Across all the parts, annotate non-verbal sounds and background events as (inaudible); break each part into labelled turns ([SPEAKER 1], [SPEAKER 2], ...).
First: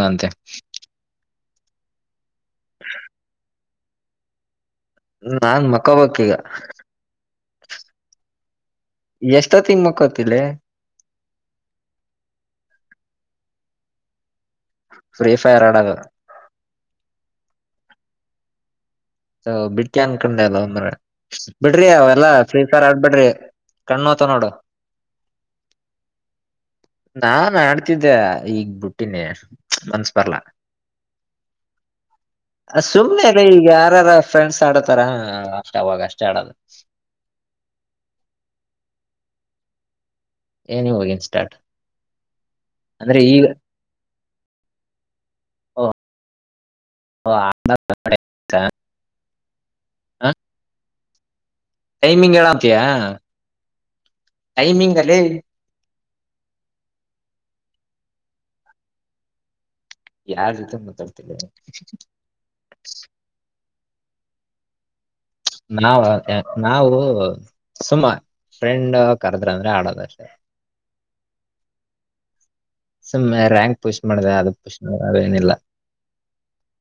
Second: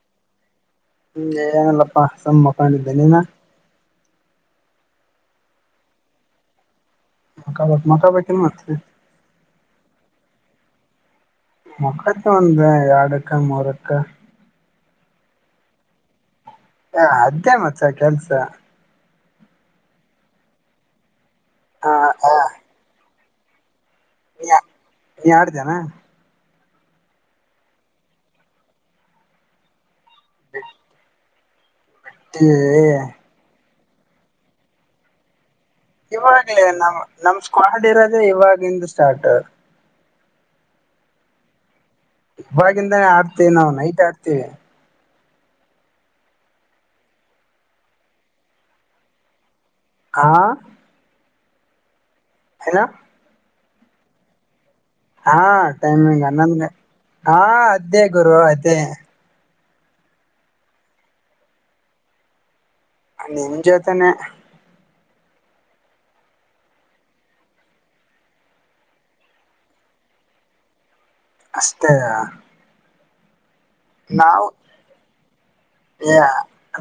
[SPEAKER 1] ಹಂತೆ
[SPEAKER 2] ಹ್ಮಗೆ ಏನಲ್ಲಪ್ಪಾ ಸಮ್ಮ ಮುಕೊಂಡಿದ್ದೇ ನೀನ
[SPEAKER 1] ನಾನ್ ಮಕ್ಕಬಕ್ ಈಗ
[SPEAKER 2] ಮಕಾ ಬ ಮಕಾ ಬ ನು ಮಾಡ್ತದೆ
[SPEAKER 1] ಎಷ್ಟೋ ತಿಂಗ ಮುಕ್ಕೊತಿಿಲ್ಲ
[SPEAKER 2] ಮೊಕ್ಕಾಯಕ್ಕೆ ಒಂದ ಎರಡು ಅಕ್ಕ ಮೂರು ಅಕ್ಕ
[SPEAKER 1] ಫ್ರೀಫೈರ್ ಆಡ ಅದು
[SPEAKER 2] ಹ ಅದೇ ಮಸ ಕೆಲ್ಸ
[SPEAKER 1] ಹ ಬಿಡ್ಕಿ ಅನ್ಕೊಂಡೆಲ್ಲ ಒಂದ್ರ ಬಿಡ್ರಿ
[SPEAKER 2] ಆ
[SPEAKER 1] ಅವೆಲ್ಲಾ ಫ್ರೀ ಫೈರ್ ಆಡ್ಬಿಡ್ರಿ ಕಣ್ಣೋತ ನೋಡು
[SPEAKER 2] ನೀ ನೀ ಆಡ್ದೇನಾ
[SPEAKER 1] ನಾ ಆಡ್ತಿದ್ದೆ ಈಗ್ ಬುಟ್ಟಿನೇ ಮನ್ಸ್ ಬರ್ಲ್ಲ
[SPEAKER 2] ಬಿಟ್ಟಿ
[SPEAKER 1] ಸುಮ್ನೆ ಅಲ್ಲ ಈಗ ಯಾರಾರ ಫ್ರೆಂಡ್ಸ್ ಆಡತಾರ ಅಷ್ಟ ಅವಾಗ ಅಷ್ಟೇ ಆಡೋದು
[SPEAKER 2] ಇವಾಗ್ಲೇ ನಮ್ ನಮ ಸ್ಕ್ವಾಡ್ ಇರೋದೆ ಇವಾಗಿಂದ ಸ್ಟಾರ್ಟ್
[SPEAKER 1] ಎನಿ ವಗನ್ ಸ್ಟಾರ್ಟ್
[SPEAKER 2] ಇವಾಗಿಂದಾನೇ
[SPEAKER 1] ಅಂದ್ರೆ ಈಗ
[SPEAKER 2] ಆಡ್ತೇವಿ ನಾವು ನೈಟ್ ಆಡ್ತೇವಿ
[SPEAKER 1] ಆ
[SPEAKER 2] ಹಾ
[SPEAKER 1] ಟೈಮಿಂಗ್
[SPEAKER 2] ಏನ
[SPEAKER 1] ಏಳಾಮತಿಯಾ
[SPEAKER 2] ಹಾ ಟೈಮಿಂಗ್ ಅನ್ನಂದ್ರೆ ಹಾ ಅದೇ ಗುರುವ ಅದೇ
[SPEAKER 1] ಯಾವ ರೀತಿ ಮಾತಾಡ್ತಿಲ್ಲ
[SPEAKER 2] ನಿಮ್ ಜೊತೆನೆ
[SPEAKER 1] ನಾಾವ ನಾವು ಸುಮ ಫ್ರೆಂಡ್ ಕರ್ದ್ರ ಅಂದ್ರೆ ಆಡೋದಷ್ಟೇ
[SPEAKER 2] ಅಷ್ಟತೇ
[SPEAKER 1] ಸ ರಂಕ್
[SPEAKER 2] ನಾವು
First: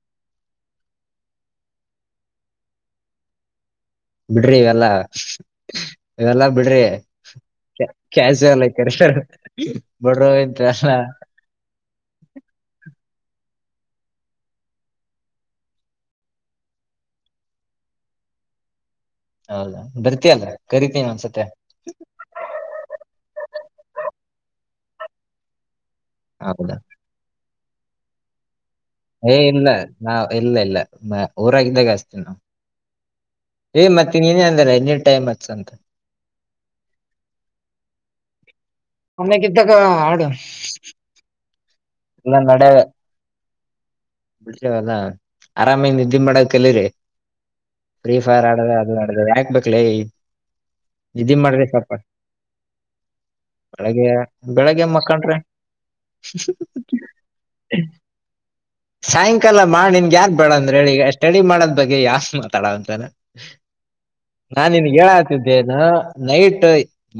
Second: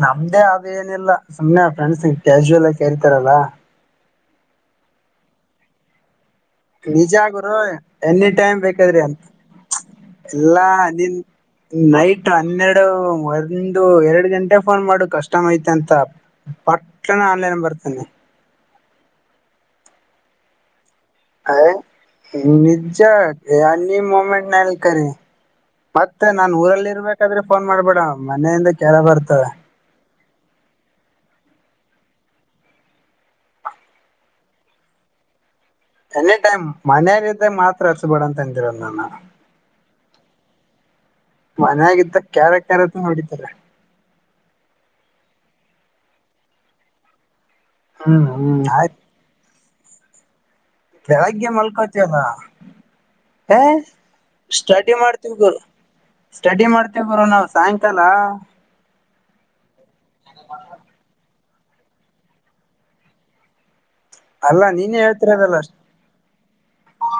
[SPEAKER 2] ನಮ್ದೇ ಅದೇಏನಿಲ್ಲ ಸುಮ್ಮನೆ ಆ ಫ್ರೆಂಡ್ಸ್ ಈಗ ಕಾಜುವಲ್ ಆಿ ಕೇರಿತಾರಲ್ಲಾ
[SPEAKER 1] ಬಿಡ್ರಿ ಇವೆಲ್ಲಾ ಇವೆಲ್ಲಾ ಬಿಡ್ರಿ
[SPEAKER 2] ನಿಜ ಗುರು ಎನಿ ಟೈಮ್
[SPEAKER 1] ಕಾಸಲ್ಲ ಕರಿ
[SPEAKER 2] ಬೇಕಾದ್ರಿ ಅಂತ
[SPEAKER 1] ಬಿಡ್ರ ಇಂತ
[SPEAKER 2] ಎಲ್ಲಾ
[SPEAKER 1] ಎಲ್ಲ
[SPEAKER 2] ನಿನ್ ನೈಟ್ ಹನ್ನೆರಡು ಒಂದು ಎರಡು ಗಂಟೆ ಫೋನ್ ಮಾಡು ಕಸ್ಮ ಐತೆ ಅಂತ ಪಟ್ಟನ ಆನ್ಲೈನ್ ಬರ್ತನಿ
[SPEAKER 1] ಹೌದಾ ಬರ್ತಿಯಲ್ಲ ಕರ
[SPEAKER 2] ಹ ನಿಜ್ಜ ಎ ಅ ಮಮೆಟ್ ನಲ್ಲಕರಿ ಮತ್ತೆ ನಾನ್
[SPEAKER 1] ಹೌದಾ
[SPEAKER 2] ಊರಲ್ಲಿ ಇರ್ಬೇಕಾದ್ರೆ ಫೋನ್ ಮಾಡ್ಬೇಡ ಮನೆಯಿಂದ ಕೆಲ ಬರ್ತದೆ
[SPEAKER 1] ನಾ ಇಲ್ಲ ಇಲ್ಲ ಊರಾಗಿದ್ದಾಗ ಅಸ್ತಿ ನಾ ಏ್ ಮತ್ತನ್ ಏನೇ ಅಂದಾರ ಎನ್ನಿ ಟೈಮ್ ಅತ್ ಅಂತ
[SPEAKER 2] ಎನಿ ಟೈಮ್ ಮನೆಯಿದ್ದ ಮಾತ್ರ ಹಚ್ಬೇಡ ಅಂತ ಅಂದಿರ ನಾನ
[SPEAKER 1] ಅಮ್ಮ ಕತ್ತ ಕ ಆಡು
[SPEAKER 2] ಮನ ಆಗತ್ತ ಕ್ಯಾರ ಕ್ಯಾರಂತ ನೋಡಿತಾರೆ
[SPEAKER 1] ಬಿಡ್ವಲ್ಲ ಆರಾಮಿಂದ ನಿದ್ದಿ ಮಾಡಲರಿ ಫ್ರೀ
[SPEAKER 2] ಹ್ಮ್
[SPEAKER 1] ಫೈರ್
[SPEAKER 2] ಹ್ಮ್
[SPEAKER 1] ಆಡದ ಅದ
[SPEAKER 2] ಆಯ್ತು
[SPEAKER 1] ಆಡದ ಯಾಕ್ಬೇಕಕ್ಲೈ
[SPEAKER 2] ಬೆಳಗ್ಗೆ ಮಲ್ಕೋತಲ್ಲ ಹ
[SPEAKER 1] ಬೆಳಗ್ಗೆ ಬೆಳಗ್ಗೆ
[SPEAKER 2] ಸ್ಟಡಿ
[SPEAKER 1] ಮಕ್ಕಂಡ್ರೆ
[SPEAKER 2] ಮಾಡ್ತೀವಿ್ ಗುರು ಸ್ಟಡಿ ಮಾಡ್ತ ಮಷ್ಟ ಬರುವೋ ನಾವು ಸಾಯಂಕಾಲ
[SPEAKER 1] ಸಾಯಂಕಾಲ ಮಾಡ ನಿನ್ಗೆ ಯನ್ ಬೇಡಂದಡಿ ಸ್ಟಡಿ ಮಾಡೋದ್ ಬಗ್ಗೆ ಯಾಸ್ ಮಾತಾಡಂತಾನ ನಾ
[SPEAKER 2] ಅಲ್ಲಾ
[SPEAKER 1] ನಿನ್
[SPEAKER 2] ನೀನೇ ಹೇಳ್ತಿರೋದಲ್ಲ
[SPEAKER 1] ಹೇಳತಿದ್ದೇನ್ ನೈಟ್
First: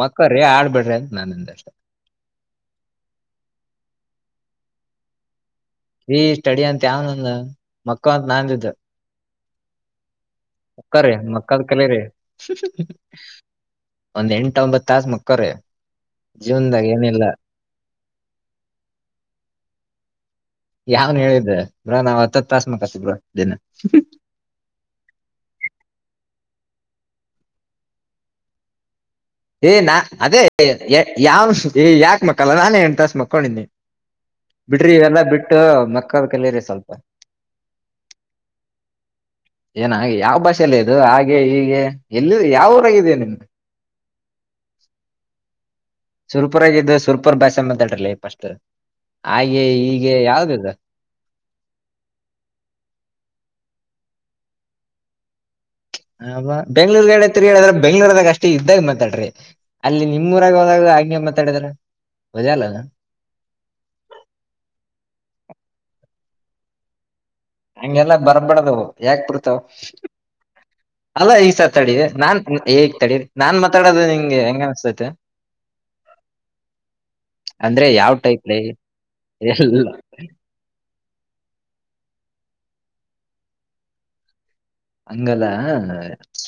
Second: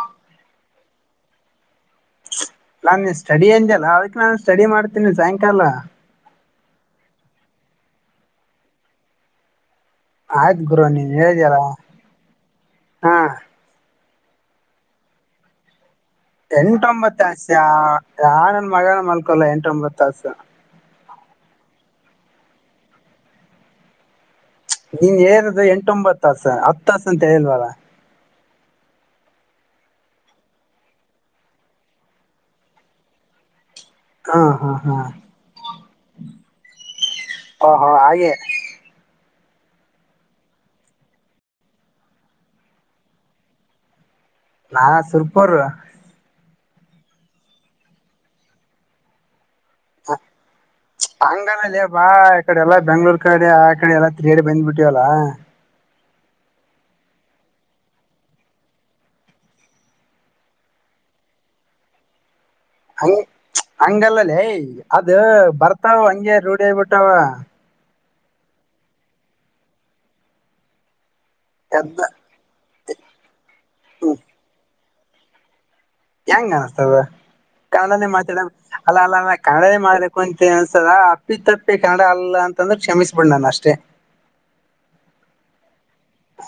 [SPEAKER 1] ಮಕ್ಕ್ರೇ ಆಡ್ಬಿಡ್ ನಾನಂದ
[SPEAKER 2] ನಾನ ಸ್ಟಡಿ ಅಂದಲ್ಲಾ ಅವಕ್ ನಾನು ಸ್ಟಡಿ ಮಾಡ್ತೇನಿ ಸಾಯಂಕಾಲ
[SPEAKER 1] ಈ ಸ್ಟಡಿ ಅಂತ ಯಾವನಂದ ಮಕ್ಕಳ ಅಂತ ನಾಂದಿದ್ದ
[SPEAKER 2] ಆಯ್ತ್ ಗುರು
[SPEAKER 1] ಅಕ್ಕ ರ
[SPEAKER 2] ನೀನ್ ಹೇಳಿದ್ಯಲ್ಲ
[SPEAKER 1] ಮಕ್ಕದ ಕೆಲ ರ
[SPEAKER 2] ಹಾ
[SPEAKER 1] ಒಂದ್ ಎಂಟ ಒಂಬತ್ ತಾಸ ಮಕ್ಕ್ರ
[SPEAKER 2] ಎಂಟೊಂಬತ್ತ ಆಸ ನಾ ನನ್ ಮಗನ ಮಲ್ಕೊಲ್ಲ ಎಂಟೊಂಬತ್ತ ಆಾಸ
[SPEAKER 1] ಯಾವ್ನ್ ಹೇಳಿದೆ ಬ ನಾವ್ ಹತ್ತತ್ತು ತಾಸ ಮಕ್ ಹತಿದ್ರ ಇದಿನ
[SPEAKER 2] ನೀನ್ ಹೇಳರಿದ ಎಂಟೊಂಬತ್ತಾಸ ಹತ್ತು ತಾಸ ಅಂತ ಹೇಳಲ್ವಾರ
[SPEAKER 1] ಏ ನಾ ಅದೇ ಯಾವನ್ ಯಾಕ ಮಕ್ಕಲ್ಲ ನಾನ ಎಣ ತಾಸ ಮಕ್ಕೊಂಡಿದಿ
[SPEAKER 2] ಹಾ ಹಾ
[SPEAKER 1] ಬಿಡ್ರಿ
[SPEAKER 2] ಹಾ
[SPEAKER 1] ಇವೆಲ್ಲಾ ಬಿಟ್ಟು ಮಕ್ಕಳ ಕಲರಿ ಸ್ವಲ್ಪ
[SPEAKER 2] ಓಹೋ ಹಾಗೆ
[SPEAKER 1] (unintelligible) ಏನ ಯಾವ ಭಾಷೆಲ್ಲ ಇದು ಹಾಗೆ ಹೀಗೆ ಎಲ್ಲಿ ಯಾವ ಊರಾಗಿದೆಯ ನಿಮ್ದು
[SPEAKER 2] ನಾ ಸುರ್ಪರು
[SPEAKER 1] ಸೂಪರ್ ಆಗಿದೆ ಸೂಲ್ಪರ್ ಬಾಷೆ ಮಾತಾಡ್ಲೆ ಫಸ್ಟ್ ಹೀಗೆ ಯಾವ್ದಿದ
[SPEAKER 2] ಹಂಗಾನಲ್ಲೆ ಬಾ ಇಕಡೆ ಎಲ್ಲ ಬೆಂಗ್ಳೂರ್ ಕಡೆ ಕಡೆ ಎಲ್ಲ ತಿತ್ರರಿಯಡಿ ಬಂದ್ ಬಿಟ್ಟವಲ್ಲಾ
[SPEAKER 1] ಆ ಬೆಂಗ್ಳೂರ್ಗಡೆ ತಿರುಗಾಡದ್ ಬೆಂಗ್ಳೂರ್ದಾಗ ಅಷ್ಟೇ ಇದ್ದಾಗ ಮಾತಾಡ್ರಿ ಅಲ್ಲಿ ನಿಮ್ ಊರಾಗ ಹೋದಾಗ ಹಂಗೆ ಮಾತಾಡಿದ್ರ ಒದಲ್ಲ
[SPEAKER 2] ಹಂಗ್ ಹಂಗಲ್ಲಲೆ ಅದು ಬರ್ತಾವ ಹಂಗೆ ರೂಢಿ ಆಗಿ ಬಿಟ್ಟಾವ
[SPEAKER 1] ಹಂಗೆಲ್ಲ ಬರ್ಬಡ್ದ ಯಾಕ್ ಬರ್ತಾವ್ ಅಲ್ಲ ಈಸರ್ ತಡೀ
[SPEAKER 2] ಎದ್ದ
[SPEAKER 1] ನಾನ್ ಈಗ್ ತಡಿ ನಾನ್ ಮಾತಾಡೋದು ನಿಂಗೆ ಹೆಂಗ ಅನ್ಸ್ತಾಯಿತೇ
[SPEAKER 2] ಹೆಂಗ ಅನ್ಸ್ತಾದು ಕನ್ನಡನೇ
[SPEAKER 1] ಯಾವ್
[SPEAKER 2] ಮಾತಾಡ
[SPEAKER 1] ಟೈಪ್ ಲೇ
[SPEAKER 2] ಅಲ್ಲ ಅಲ್ಲ ಕನ್ನಡನೇ
[SPEAKER 1] ಎಲ್ಲ
[SPEAKER 2] ಮಾಡ್ಬೇಕು ಅಂತ ಅನ್ಸ್ತಾದ ಅಪ್ಪಿತಪ್ಪಿ ಕನ್ನಡ ಅಲ್ಲ ಅಂತ ತಂದ್ರೆ ಕ್ಷಮಿಸಬಿಡ್ ನಾನ್ ಅಷ್ಟೇ
[SPEAKER 1] ಹಂಗಲ್ಲ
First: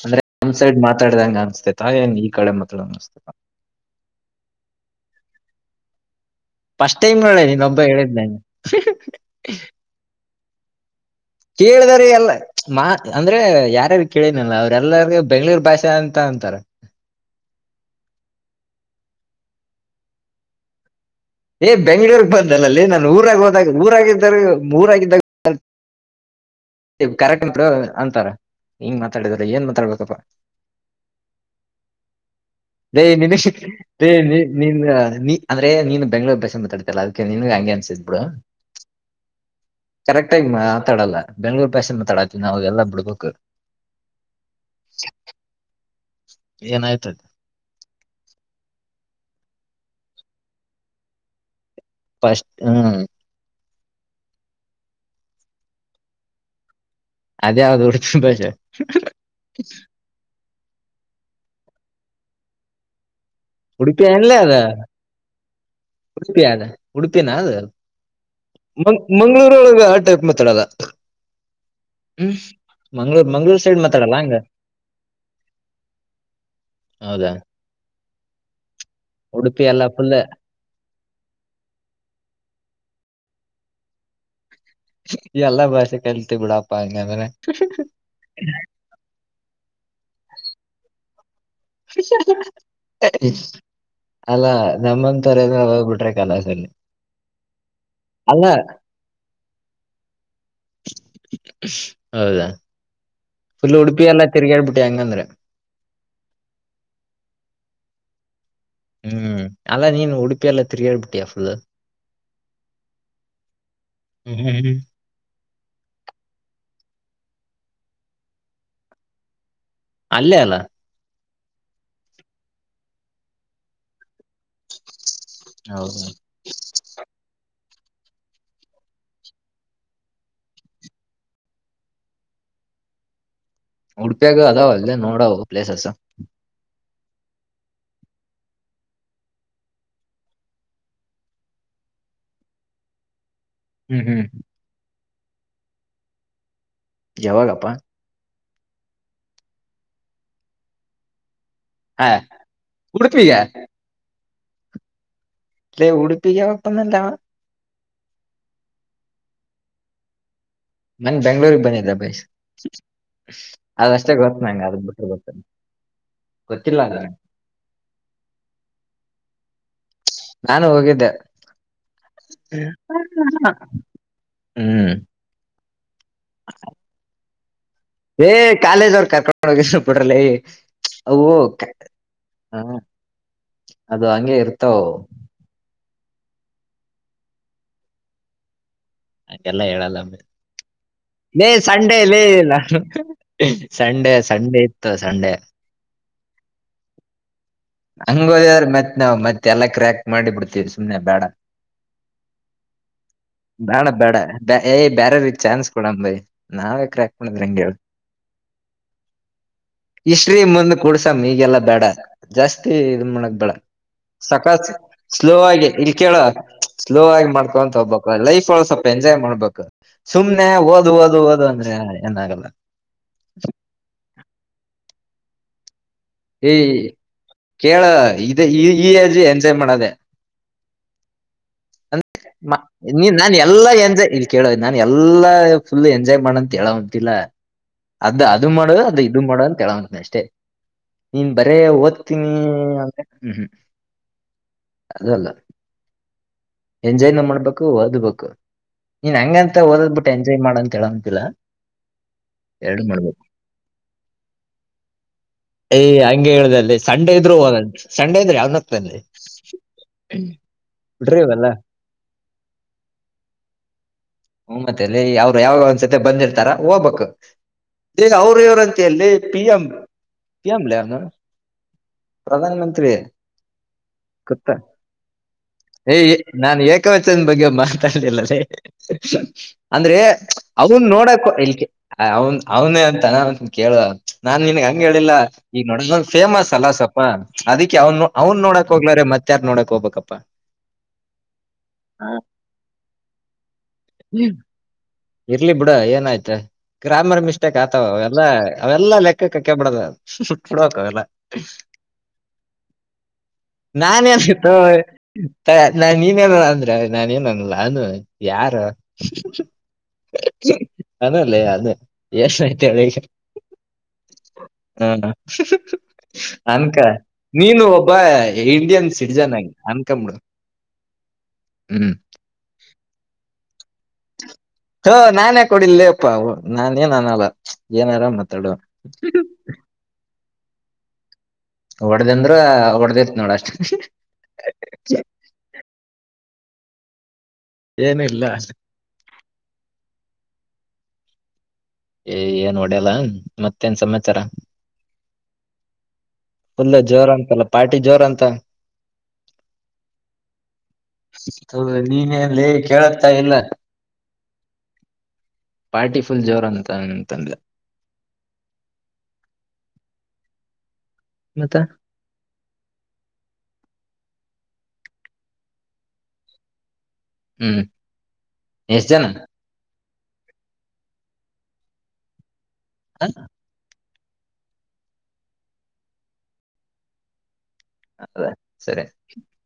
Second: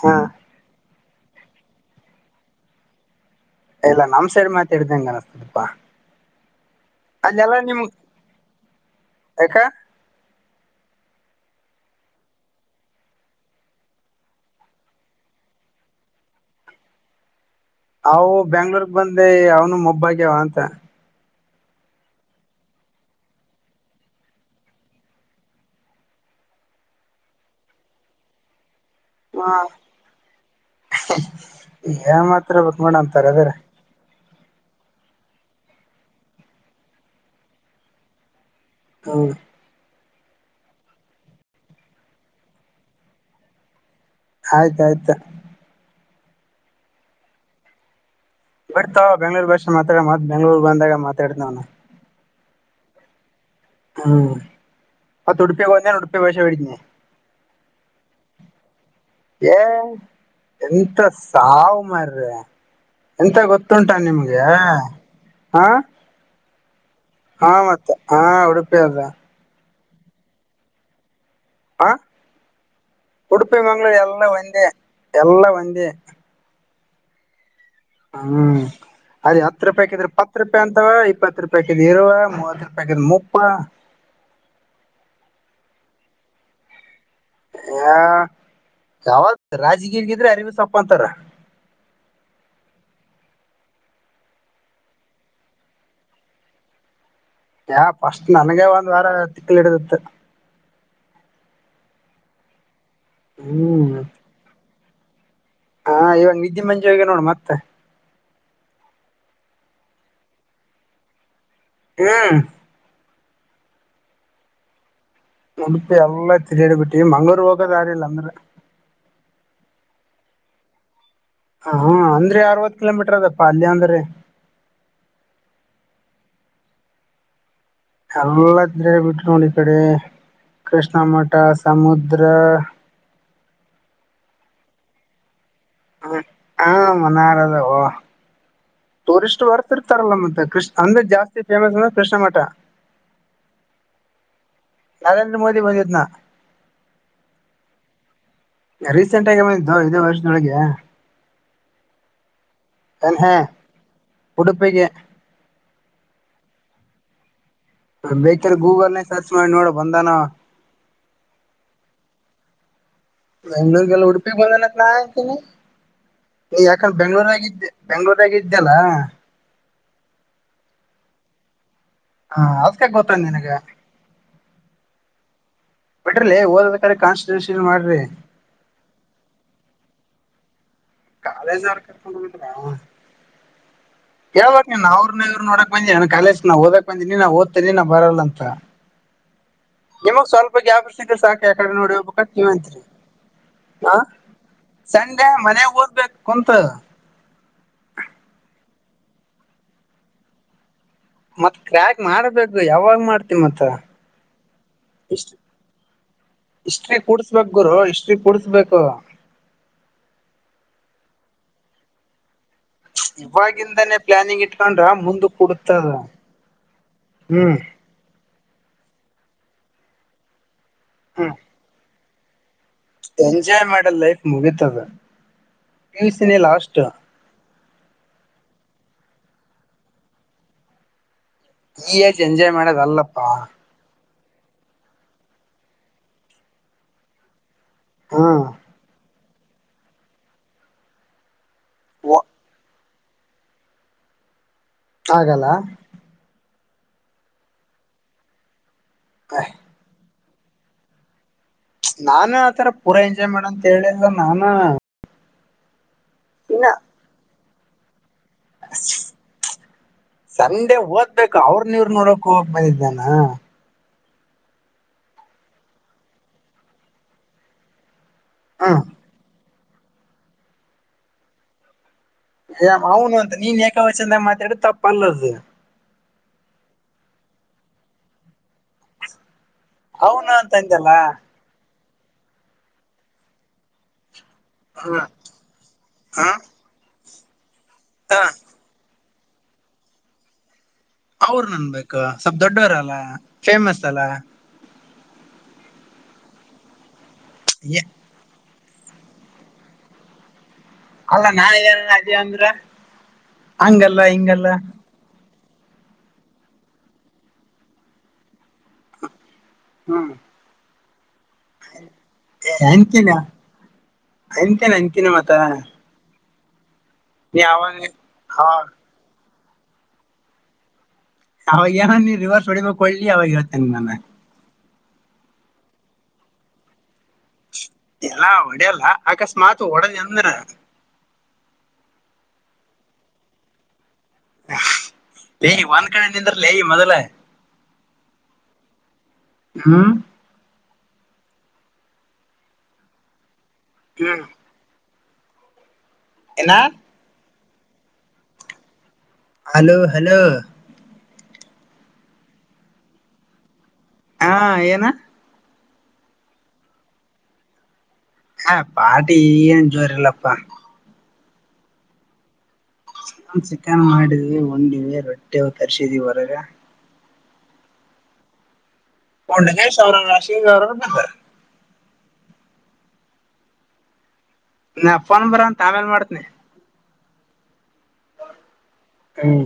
[SPEAKER 2] ಹಾ
[SPEAKER 1] ಒಂದ್ ಸೈಡ್ ಮಾತಾಡ್ದಂಗ ಅನ್ಸ್ ತಾ ಏನ್ ಈ ಕಡೆ ಮಾತಾಡು ಅನ್ಸ್ತಾದ
[SPEAKER 2] ಇಲ್ಲಾ ನಮ್ ಸೈಡ್ ಮಾತಾಡ್ದ್ದಂಗೆ ಅನ್ಸ್ತಾದ್ದ
[SPEAKER 1] ಟೈಮ್ ನೋಡ ನೀನು ಒಬ್ಬ ಹೇಳಿದ್ ನಂಗೆ
[SPEAKER 2] ಯಾಕ
[SPEAKER 1] ಕೇಳಿದಾರೆ ಎಲ್ಲ ಮಾ ಅಂದ್ರೆ ಯಾರ್ಯಾರು ಕೇಳೇನಲ್ಲ ಅವ್ರೆಲ್ಲಾರು ಬೆಂಗಳೂರ್ ಭಾಷೆ ಅಂತ ಅಂತಾರೆ
[SPEAKER 2] ಅವು ಬೆಂಗಳೂರ್ ಬಂದೆ ಅವನು ಮಬ್ಬಾಗ್ಯಾವ ಅಂತ
[SPEAKER 1] ಏ ಬೆಂಗ್ಗಳೂರ್ ಬಂದಲ್ಲಲೆ ನಾ ಊರಾಗ ಹೋದಾಗ ಊರಾಗಿದ್ದಾರ ಊರಾಗಿದ್ದಾಗ ಕರೆಕ್ಟ್ ಬ್ರೊ ಅಂತಾರೆ ಹಿಂಗ್
[SPEAKER 2] ಹ
[SPEAKER 1] ಮಾತಾಡ್ದ್ರೆ ಏನ್ ಮಾತಾಡ್ಬೇಕಪ್ಪ
[SPEAKER 2] ಏನ್ ಮಾತಾಡ್ಬೇಕ್ ನೋಡ ಅಂತಾರ ಅದ್ರ
[SPEAKER 1] (unintelligible) ನಿನ್ ನೀ ಅಂದ್ರೆ ನೀನ್ ಬೆಂಗ್ಳೂರ್ ಭಾಷೆ ಮಾತಾಡ್ತಲ್ಲ ಅದಕ್ಕೆ ನಿನ್ ಹಂಗೆ ಅನ್ಸಿದ್ ಬಿಡು
[SPEAKER 2] ಹ್ಮ್
[SPEAKER 1] ಕರೆಕ್ಟ್ ಆಗಿ ಮಾತಾಡಲ್ಲ ಬೆಂಗ್ಳೂರ್ ಭಾಷೆ ಮಾತಾಡತಿವಿ ನಾವ್ ಎಲ್ಲ ಬಿಡ್ಬೇಕು
[SPEAKER 2] ಆಯ್ತಾಯ್ತ
[SPEAKER 1] ಏನಾಯಿತು
[SPEAKER 2] ಬರ್ತಾವ ಬೆಂಗ್ಳೂರ್ ಭಾಷೆ ಮಾತಾಡಿ ಮತ್ ಬೆಂಗಳೂರ್ ಬಂದಾಗ ಮಾತಾಡ್ತೀನಿ ನಾನು
[SPEAKER 1] ಫಸ್ಟ್ ಹ್ಮ್
[SPEAKER 2] ಹ್ಮ್ ಅ ಉಡುಪಿಯ ಕೊಂದ ಉಡುಪಿಯ ವಷ ಮೇಡಿದ್ನೇ
[SPEAKER 1] ಅದ್ ಯಾವುದು (unintelligible)
[SPEAKER 2] ಏ ಎಂತ ಸಾವು ಮಾಡಾರ್ರ ಎಂತ ಗೊತ್ತುಂಟಾ
[SPEAKER 1] ಉಡುಪಿ ಅನ್ಲೇ
[SPEAKER 2] ನಿಮ್ಗೆ
[SPEAKER 1] ಅದ
[SPEAKER 2] ಹಾ
[SPEAKER 1] ಉಡುಪಿ ಅದ ಉಡುಪಿನ
[SPEAKER 2] ಹಾ
[SPEAKER 1] ಅದು
[SPEAKER 2] ಮತ್ತ ಹಾ ಉಡುಪಿ
[SPEAKER 1] ಮ್
[SPEAKER 2] ಅದ
[SPEAKER 1] ಮಂಗ್ಗಳೂರೊಳಗೆ ಆ ಟೈಪ್ ಮಾತಾಡಲ್ಲ
[SPEAKER 2] ಹ
[SPEAKER 1] ಮಂಗ್ಳೂರ್
[SPEAKER 2] ಉಡುಪಿ
[SPEAKER 1] ಮಂಗ್ಳೂರ್ ಸೈಡ್
[SPEAKER 2] ಮಂಗ್ಗಳೂರ್
[SPEAKER 1] ಮಾತಾಡಲ್ಲ ಹಂಗ
[SPEAKER 2] ಎಲ್ಲ ಒಂದೆ
[SPEAKER 1] ಹೌದಾ
[SPEAKER 2] ಹ್ಮ್ ಅರಿ
[SPEAKER 1] ಉಡುಪಿ
[SPEAKER 2] ಹತ್ತು
[SPEAKER 1] ಎಲ್ಲ
[SPEAKER 2] ರೂಪಾಯಿ ಹಾಕಿದ್ರ
[SPEAKER 1] ಫುಲ್
[SPEAKER 2] ಪತ್ತು ರೂಪಾಯಿ ಅಂತವ ಇಪ್ಪತ್ತು ರೂಪಾಯಿ ಹಾಕಿದ್ರೆ ಇರುವೆ ಮೂವತ್ ರೂಪಾಯಿ ಹಾಕಿದ್ರೆ ಮುವ ಹಾಂ
[SPEAKER 1] ಎಲ್ಲಾ ಭಾಷೆ ಕಲ್ತ ಬಿಡಪ್ಪ ಹಂಗಂದ್ರೆ
[SPEAKER 2] ಹ ಯಾವಾಗ ರಾಜಗೀಗಿದ್ರೆ ಅರಿವು ಸಪ್ಪ ಅಂತಾರ
[SPEAKER 1] (inaudible) ಅಲ್ಲಾ ನಮ್ಮಂತರ ಹೋಗ್ಬಿಟ್ರೆ ಕಲಸಲ್ಲಿ
[SPEAKER 2] ಯ ಫಸ್ಟ್ ನನಗೆ ಒಂದ್ ವಾರ ತಿಕ್ಕಲಿ ಹಡಿದತ್
[SPEAKER 1] ಹೌದಾ ಫುಲ್
[SPEAKER 2] ಹ್ಮ್
[SPEAKER 1] ಉಡುಪಿ ಎಲ್ಲ ತಿರ್ಗಾಡ್ಬಿಟ್ಟಿ ಹಂಗಂದ್ರೆ
[SPEAKER 2] ಹಾ ಇವಾಗ ನಿಧಿ ಮಂಜುಗೆ ನೋಡು ಮತ್ತೆ
[SPEAKER 1] ಹ್ಮ್ ಅಲ್ಲಾ ನೀನ್ ಉಡುಪಿಯ ಎಲ್ಲ ತಿರುಗಡ್ ಬಿಟ್ಟಿಯಾ ಫುಲ್
[SPEAKER 2] ಹ್ಮ
[SPEAKER 1] ಹ್ಮ ಹ್ಮ
[SPEAKER 2] ಉಡುಪಿ ಎಲ್ಲಾ ತಿರುಗಿಡಿ ಬಿಟ್ಟಿ ಮಂಗ್ಳೂರು ಹೋಗೋದಾರಿಲ್ಲ ಅಂದ್ರೆ
[SPEAKER 1] ಅಲ್ಲೆ ಅಲ್ಲಾ
[SPEAKER 2] ಹ್ಮ್ ಅಂದ್ರೆ ಅರವತ್ ಕಿಲೋಮೀಟರ್ ಅದಪ್ಪ ಅಲ್ಲೆ ಅಂದ್ರೆ
[SPEAKER 1] ಹೌದ
[SPEAKER 2] (unintelligible) ಈ ಕಡೆ ಕೃಷ್ಣ ಮಠ ಸಮುುದ್ರ
[SPEAKER 1] ಉಡುಪಿಯಾಗ ಅದಾವ ಅಲ್ಲೇ ನೋಡಾವ ಪ್ಲೇಸಸ್
[SPEAKER 2] ಹ ಹ ಮನಾರದ ಟೂರಿಸ್ಟ್ ಬರ್ತಿರ್ತಾರಲ್ಲ ಮತ್ತೆ ಕೃಷ ಅಂದ್ರೆ ಜಾಸ್ತಿ ಫೇಮಸ್ ಅಂದ್ರೆ ಕೃಷ್ಣ ಮಠ
[SPEAKER 1] ಹ್ಮ್ ಹ್ಮ್
[SPEAKER 2] ನರೇಂದ್ರ ಮೋದಿ ಬಂದಿತನಾ
[SPEAKER 1] ಯಾವಾಗಪ್ಪಾ
[SPEAKER 2] ರೀಸೆಂಟ್ ಬಂದಿದ್ದೋ ಇದೇ ವರ್ಷದೊಳಗೆ
[SPEAKER 1] ಹೇ ಉಡುಪಿಗೆ
[SPEAKER 2] ಉಡುಪಿಗೆ
[SPEAKER 1] ಉಡುಪಿಗೆ ಯಾವಾಗ ಬಂದಾಗ್ಲೇ ಹವ
[SPEAKER 2] ಬೇಕರೆ ಗೂಗಲ್ನ ಸರ್ಚ್ ಮಾಡಿ ನೋಡ ಬಂದನ
[SPEAKER 1] ಮನ್ನ ಬೆಂಗ್ಳೂರು ಬನ್ದ ಭೈ್
[SPEAKER 2] ಬೆಂಗ್ಳೂರ್ಗೆಲ್ಲ ಉಡುಪಿ ಬಂದನ ನಾ
[SPEAKER 1] ಗೊತ್ತ
[SPEAKER 2] ಆತನ ಈ
[SPEAKER 1] ಗೊತ್ತಿಲ್ಲ
[SPEAKER 2] ಯಕನ್
[SPEAKER 1] ಅಲ್ಲ
[SPEAKER 2] ಬೆಂಗ್ಳೂರ ಆಗಿದ್ದೆ ಬೆಂಗ್ಳೂರ ಆಗ ಇದ್ದಲ್ಲ
[SPEAKER 1] ನಾನು ಹೋಗಿದ್ದೆ
[SPEAKER 2] ಹ ಅದ್ಕ ಗೊತ್ತ ನಿನಗ
[SPEAKER 1] ಹ ಹ್ಮ್
[SPEAKER 2] ಬಿಟ್ರಲಿ ಓದದ ಕಾಣಿಸ
[SPEAKER 1] ಏ ಕಾಲೇಜ್ ಅವ್ರರು ಕರ್ಕೊಂಡು ಹೋಗಿದ್ರು ಪುಡ್ರಲ್ಲ
[SPEAKER 2] ಕಾಲೇಜ್ ಅವ್ರ ಕರ್ಕೊಂಡ ಬ್ರ
[SPEAKER 1] ಹ, ಅದು ಹಂಗೆ ಇರ್ತಾವ
[SPEAKER 2] ಯಾವಾಗ್ನಅವ್ರನೇವ್ರ ನೋಡ ಬಂದಿ ನ ಕಾಲಜ್ ನಾ ಓದಕ್ ಬಂದಿ ನಾ ಓದ್ತೀನಿ ನ ಬರಲ್ಲ ಅಂತ
[SPEAKER 1] ಹಂಗೆಲ್ಲ ಹೇಳಲ್ಲ ಬಿಡ್.
[SPEAKER 2] ನಿಮಗ್ ಸ್ವಲ್ಪ ಗ್ಯಾಪ್ ಸಿಕ್ಕರ ಸಾಕ
[SPEAKER 1] ಲೇ
[SPEAKER 2] ಯಕಡೆ ನೋಡಿ
[SPEAKER 1] ಸಂಡೇ ಲೇ
[SPEAKER 2] ಹೋಗ್ಬೇಕ
[SPEAKER 1] ನಾನು
[SPEAKER 2] ನೀವತ್ರಿ ಹ
[SPEAKER 1] ಸಂಡೇ ಸಂಡೇ ಇತ್ತು
[SPEAKER 2] ಸಂಡೆ
[SPEAKER 1] ಸಂಡೇ
[SPEAKER 2] ಮನೆ ಓದಬೇಕು ಕುಂತು
[SPEAKER 1] ಹಂಗೋದವ್ರೀ ಮತ್ ನಾವ್ ಮತ್ತತ್ ಎಲ್ಲಾ ಕ್ರ್ಯಾಕ್ ಮಾಡಿ ಬಿಡ್ತೇವಿ ಸುಮಮ್ಮನೆ ಬೇಡ
[SPEAKER 2] ಮತ್ ಕ್ರ್ಯಾಕ್ ಮಾಡ್ಬೇಕು ಯಾವಾಗ ಮಾಡ್ತಿ ಮತ್ತ
[SPEAKER 1] ಬೇಡ ಬೇಡ ಏ ಬೇರೆ
[SPEAKER 2] ಇಷ್ಟ್
[SPEAKER 1] ಚಾನ್ಸ್ ಕೊಡಂಬೈಿ ನಾವೇ
[SPEAKER 2] ಹಿಸ್ಟ್ರಿ
[SPEAKER 1] ಕ್ರ್ಯಾಕ್ ಮಾಡಿದ್ರ
[SPEAKER 2] ಕೂಡ್ಸ್ಬೇಕ್
[SPEAKER 1] ಹಂಗೆ
[SPEAKER 2] ಗುರು ಹಿಸ್ಟ್ರಿ ಕೂಡ್ಸ್ಬೇಕು
[SPEAKER 1] ಇಷ್ಟ್ರೀ ಮುಂದ ಕೂಡ್ಸಮ ಈಗೆಲ್ಲಾ ಬೇಡ ಜಾಸ್ತಿ ಇದ ಮಾಡೋದು ಬೇಡ
[SPEAKER 2] ಇವಾಗಿಂದಾನೇ ಪ್ಲಾನಿಂಗ್
[SPEAKER 1] ಸಾಕತ್ು
[SPEAKER 2] ಇಟ್ಕೊಂಡ್ರ
[SPEAKER 1] ಸ್ಲೋ
[SPEAKER 2] ಮುಂದಕ್
[SPEAKER 1] ಆಗಿ
[SPEAKER 2] ಕುಡತದ
[SPEAKER 1] ಇಲ್ ಕೇಳುವ ಸ್ಲೋ ಆಗಿ
[SPEAKER 2] ಹ್ಮ್
[SPEAKER 1] ಮಾಡ್ಕೊಂತ ಹೋಗ್ಬ ಲೈಫ್ ಳ ಸ್ವಲ್ಪ ಎಂಜಾಯ್ ಮಾಡ್ಬೇಕು ಸುಮ್ನೆ ಓದ್ ಓದ
[SPEAKER 2] ಹ್ಮ್
[SPEAKER 1] ಓದ ಅಂದ್ರೆ ಏನಾಗಲ್ಲ
[SPEAKER 2] ಎಂಜಾಯ್ ಮಾಡೋ ಲೈಫ್ ಮುಗತದ ಪಿ ಯು ಸೀ ನ
[SPEAKER 1] ಈ
[SPEAKER 2] ಲಾಸ್ಟ್
[SPEAKER 1] ಕೇಳ ಇದ ಈ ಈ ಏಜ್ ಎಂಜಾಯ್ ಮಾಡದೆ
[SPEAKER 2] ಈ ಏಜ್ ಎಂಜಾಯ್
[SPEAKER 1] ನೀ
[SPEAKER 2] ಮಾಡೋದಲ್ಲಪ್ಪಾ
[SPEAKER 1] ನಾನ್ ಎಲ್ಲಾ ಎಂಜಾಯ್ ಕೇಳೋ ನಾನನ್ ಎಲ್ಲಾ ಫುಲ್ ಎಂಜಾಯ್ ಮಾಡಂತ ಹೇಳಂತಿಲ್ಲ ಅದ
[SPEAKER 2] ಹ್ಮ್
[SPEAKER 1] ಅದು ಮಾಡುವ ಅದು ದುಡು ಮಾಡ ಅಂತಂತನಿ ಅಷ್ಟೇ ನೀನ್ ಬರೇ ಓದ್ತೀನಿ ಅಂತ ಹ್ಮ್ ಹ್ಮ್
[SPEAKER 2] ಹಾಗಲ್ಲ
[SPEAKER 1] ಎಂಜಾಯ್ ನ ಮಾಡ್ಬೇಕು ಓದ್ಬೇಕು ನೀನ್ ಹಂಗಂತ ಓದದ್ ಬಿಟ್ಟ ಬಿಟ್ಟು ಎಂಜಾಯ್ ಮಾಡ ಅಂತ ಹೇಳಾಗಿಲ್ಲ
[SPEAKER 2] ನಾನ ಆತರ ಪೂರಾ ಎಂಜಾಯ್ ಮಾಡ ಅಂತ ಹೇಳಿಲ್ ನಾನ
[SPEAKER 1] ಯ್ ಹಂಗೆ ಹೇಳ್ದಲ್ಲಲೇ ಸಂಡೆ ಇದ್ರು ಹೋಗ್ ಅಂದಿ ಸಂಡೆ ಇದ್ರೆ ಯಾವಗ ಆಗುತೆ ಲೇ
[SPEAKER 2] ಸಂಡೆ ಓದ್ಬೇಕು ಅವ್ರ ನೀರ್ ನೂರಕ್ ಹೋಗ್ ಬಂದಿದ್ದಾನ
[SPEAKER 1] ಹ್ಮ ಮತ್ತೆಲ್ಲಿ ಅವರು ಯಾವಾಗ ಒಂದ್ಸತೆ ಬಂದಿಡ್ತಾರ ಹೋಗ್ಬೇಕು ದೇ ಅವ್ರ ಇವ್ರಂತ
[SPEAKER 2] ಹ್ಮ್
[SPEAKER 1] ಅಲ್ಲಿ ಪಿ ಎಂ ಪಿಎಂ ಲೇ ಅದು
[SPEAKER 2] ಏ ಅವನು ಅಂತ ನೀನ್ ಏಕವಚಂದ
[SPEAKER 1] ಗೊತ್ತ
[SPEAKER 2] ಮಾತಾಡು ತಪ್ಪ ಅಲ್ಲದು
[SPEAKER 1] ಏ ನಾನ್ ಏಕವಚನ ಬಗ್ಗೆ ಮಾತಾಡ್ಲಿಲ್ಲ ರೀ ಅಂದ್ರೆ
[SPEAKER 2] ಅವನು ಅಂತ
[SPEAKER 1] ಅವನ್
[SPEAKER 2] ಅಂದಲ್ಲ
[SPEAKER 1] ನೋಡಕ ಇ ಅವನ್ ಅವನೇ ಅಂತನಂತ ಕೇಳುವ ನಾನ್ ನಿನ್ಗ್ ಹಂಗ
[SPEAKER 2] ಹ್ಮ್
[SPEAKER 1] ಹೇಳಿಲ್ಲ ಈಗ ನೋಡಂದ್
[SPEAKER 2] ಹಾ
[SPEAKER 1] ಫೇಮಸ್ ಅಲ್ಲಾ ಸ್ವಪ ಅದಿಕ್ಕೆ ಅವ್ನ್
[SPEAKER 2] ಹ
[SPEAKER 1] ಅವನ್ ನೋಡಾಕ್ ಹೋಗ್ಲಾರ ಮತ್ತ್ಯಾರ್ ನೋಡಕ್ ಹೋಗ್ಬೇಕಪ್ಪಾ
[SPEAKER 2] ಅವರು ಅನ್ಬೇಕು ಸ್ವಲ್ಪ ದೊಡ್ಡವರಲ್ಲ ಫೇಮಸ್ ಅಲ್ಲ
[SPEAKER 1] ಇರ್ಲಿ ಬಿಡ ಏನಾಯ್ತ ಗ್ರಾಮರ್ ಮಿಸ್ಟೇಕ್ ಆತಾವ ಎಲ್ಲ ಅವೆಲ್ಲಾ ಲೆಕ್ಕ ಕಕ್ಕೆ ಹಾಕೋಬಾರದು ಕುರಿಕೆ ಆಗೋಲ್ಲ
[SPEAKER 2] ಅಲ್ಲ ನಾನ ಅದೇ ಅಂದ್ರ ಹಂಗಲ್ಲ
[SPEAKER 1] ನನ್ ಎಲ್ಲಿ
[SPEAKER 2] ಹಿಂಗಲ್ಲ
[SPEAKER 1] ಥೋ ನಾನ್ ನೀನ ಏನನ ಅಂದ್ರೆ ನಾನನ್ ಏನ ಅನ್ಲ್ಲ ಅಾನ ಯಾರು
[SPEAKER 2] ಹ್ಮ್
[SPEAKER 1] ಅನಲ್ಲ ಅದ ಏಷ್ಟಐತ ಹೇಳಗ
[SPEAKER 2] ಅಂತಿನ ಅಂತಿನ ಅಂತಿನ ಮತ್ತ
[SPEAKER 1] ಅನ್ಕ
[SPEAKER 2] ನೀ
[SPEAKER 1] ನೀನು
[SPEAKER 2] ಅವಾಗ
[SPEAKER 1] ಒಬ್ಬ ಇಂಡಿಯನ್ ಸಿಟಿಜನ್ ಆಗಿ ಅನ್ನ್ಕಬೀಡು
[SPEAKER 2] ಅವಾಗ ಏನನ ನಿನ್ನ ರಿವರ್ಸ್ ಹೊಡಿ ಬೇಕು ಹೊಲ್ಲಿ ಅವಾಗ ಹೇಳ್ತೀನಿ ನಾನು
[SPEAKER 1] ಹಾ ನಾನ್ಯಾಕೆ ಹೊಡೆಲಿ ಯಪ್ಪಾ ನಾನನ್ ಏನ
[SPEAKER 2] ಎಲ್ಲ ಒಡೆಯಲ್ಲ ಅಕಸ್ಮಾತ್ ಓಡದ ಎಂದ್ರ
[SPEAKER 1] ಒಡ್ದ ಅಂದ್ರ ಹೊಡಿದೀರ್ತೀನಿ ನೋಡ ಅಷ್ಟ
[SPEAKER 2] ಲೇ ಒಂದ ಕಡೆ ನಿಂದ್ರು ಲೆ ಮೊದ್ಲ
[SPEAKER 1] ಏನ ಇಲ್ಲ
[SPEAKER 2] ಹ್ಮ
[SPEAKER 1] ಏ ಏನ್ ಹೊಡ್ಯಲ್ಲ ಮತ್ತೇನ್ ಸಮಾಚಾರ
[SPEAKER 2] ಹ್ಮ್
[SPEAKER 1] ಫುಲ್ ಜೋರ ಅಂತಲ್ಲ ಪಾರ್ಟಿ ಜೋರ ಅಂತ
[SPEAKER 2] ಹಲೋ ಹಲೋ
[SPEAKER 1] ಹ ನೀನ ಏನ್ ಲೆ ಕೇಳತಾ ಇಲ್ಲ
[SPEAKER 2] ಹಾ ಏನ
[SPEAKER 1] ಪಾರ್ಟಿ ಫುಲ್ ಜೋರ್ ಅಂತ ಅಂತ ಅಂದೆ
[SPEAKER 2] ಹ ಪಾಟಿ ಏನು ಜೋರ ಇಲ್ಲಪ
[SPEAKER 1] ಮತ್ತೆ
[SPEAKER 2] ಚಿಕನ್ ಮಾಡಿದ್ವಿ ಉಂಡಿವಿ ರೊಟ್ಟಿ ತರ್ಸಿದ್ವಿ ಹೊರಗ
[SPEAKER 1] ಹ್ಮ್ ಎಷ್ಟಜಾನ
[SPEAKER 2] (unintelligible)
[SPEAKER 1] ಹ
[SPEAKER 2] ನ ಫೋನ್ ಬರ ಹತದ ಆಮೇಲೆ ಮಾಡ್ತೀನಿ
[SPEAKER 1] ಹೌದಾ ಸರಿ
[SPEAKER 2] ಹ್ಮ್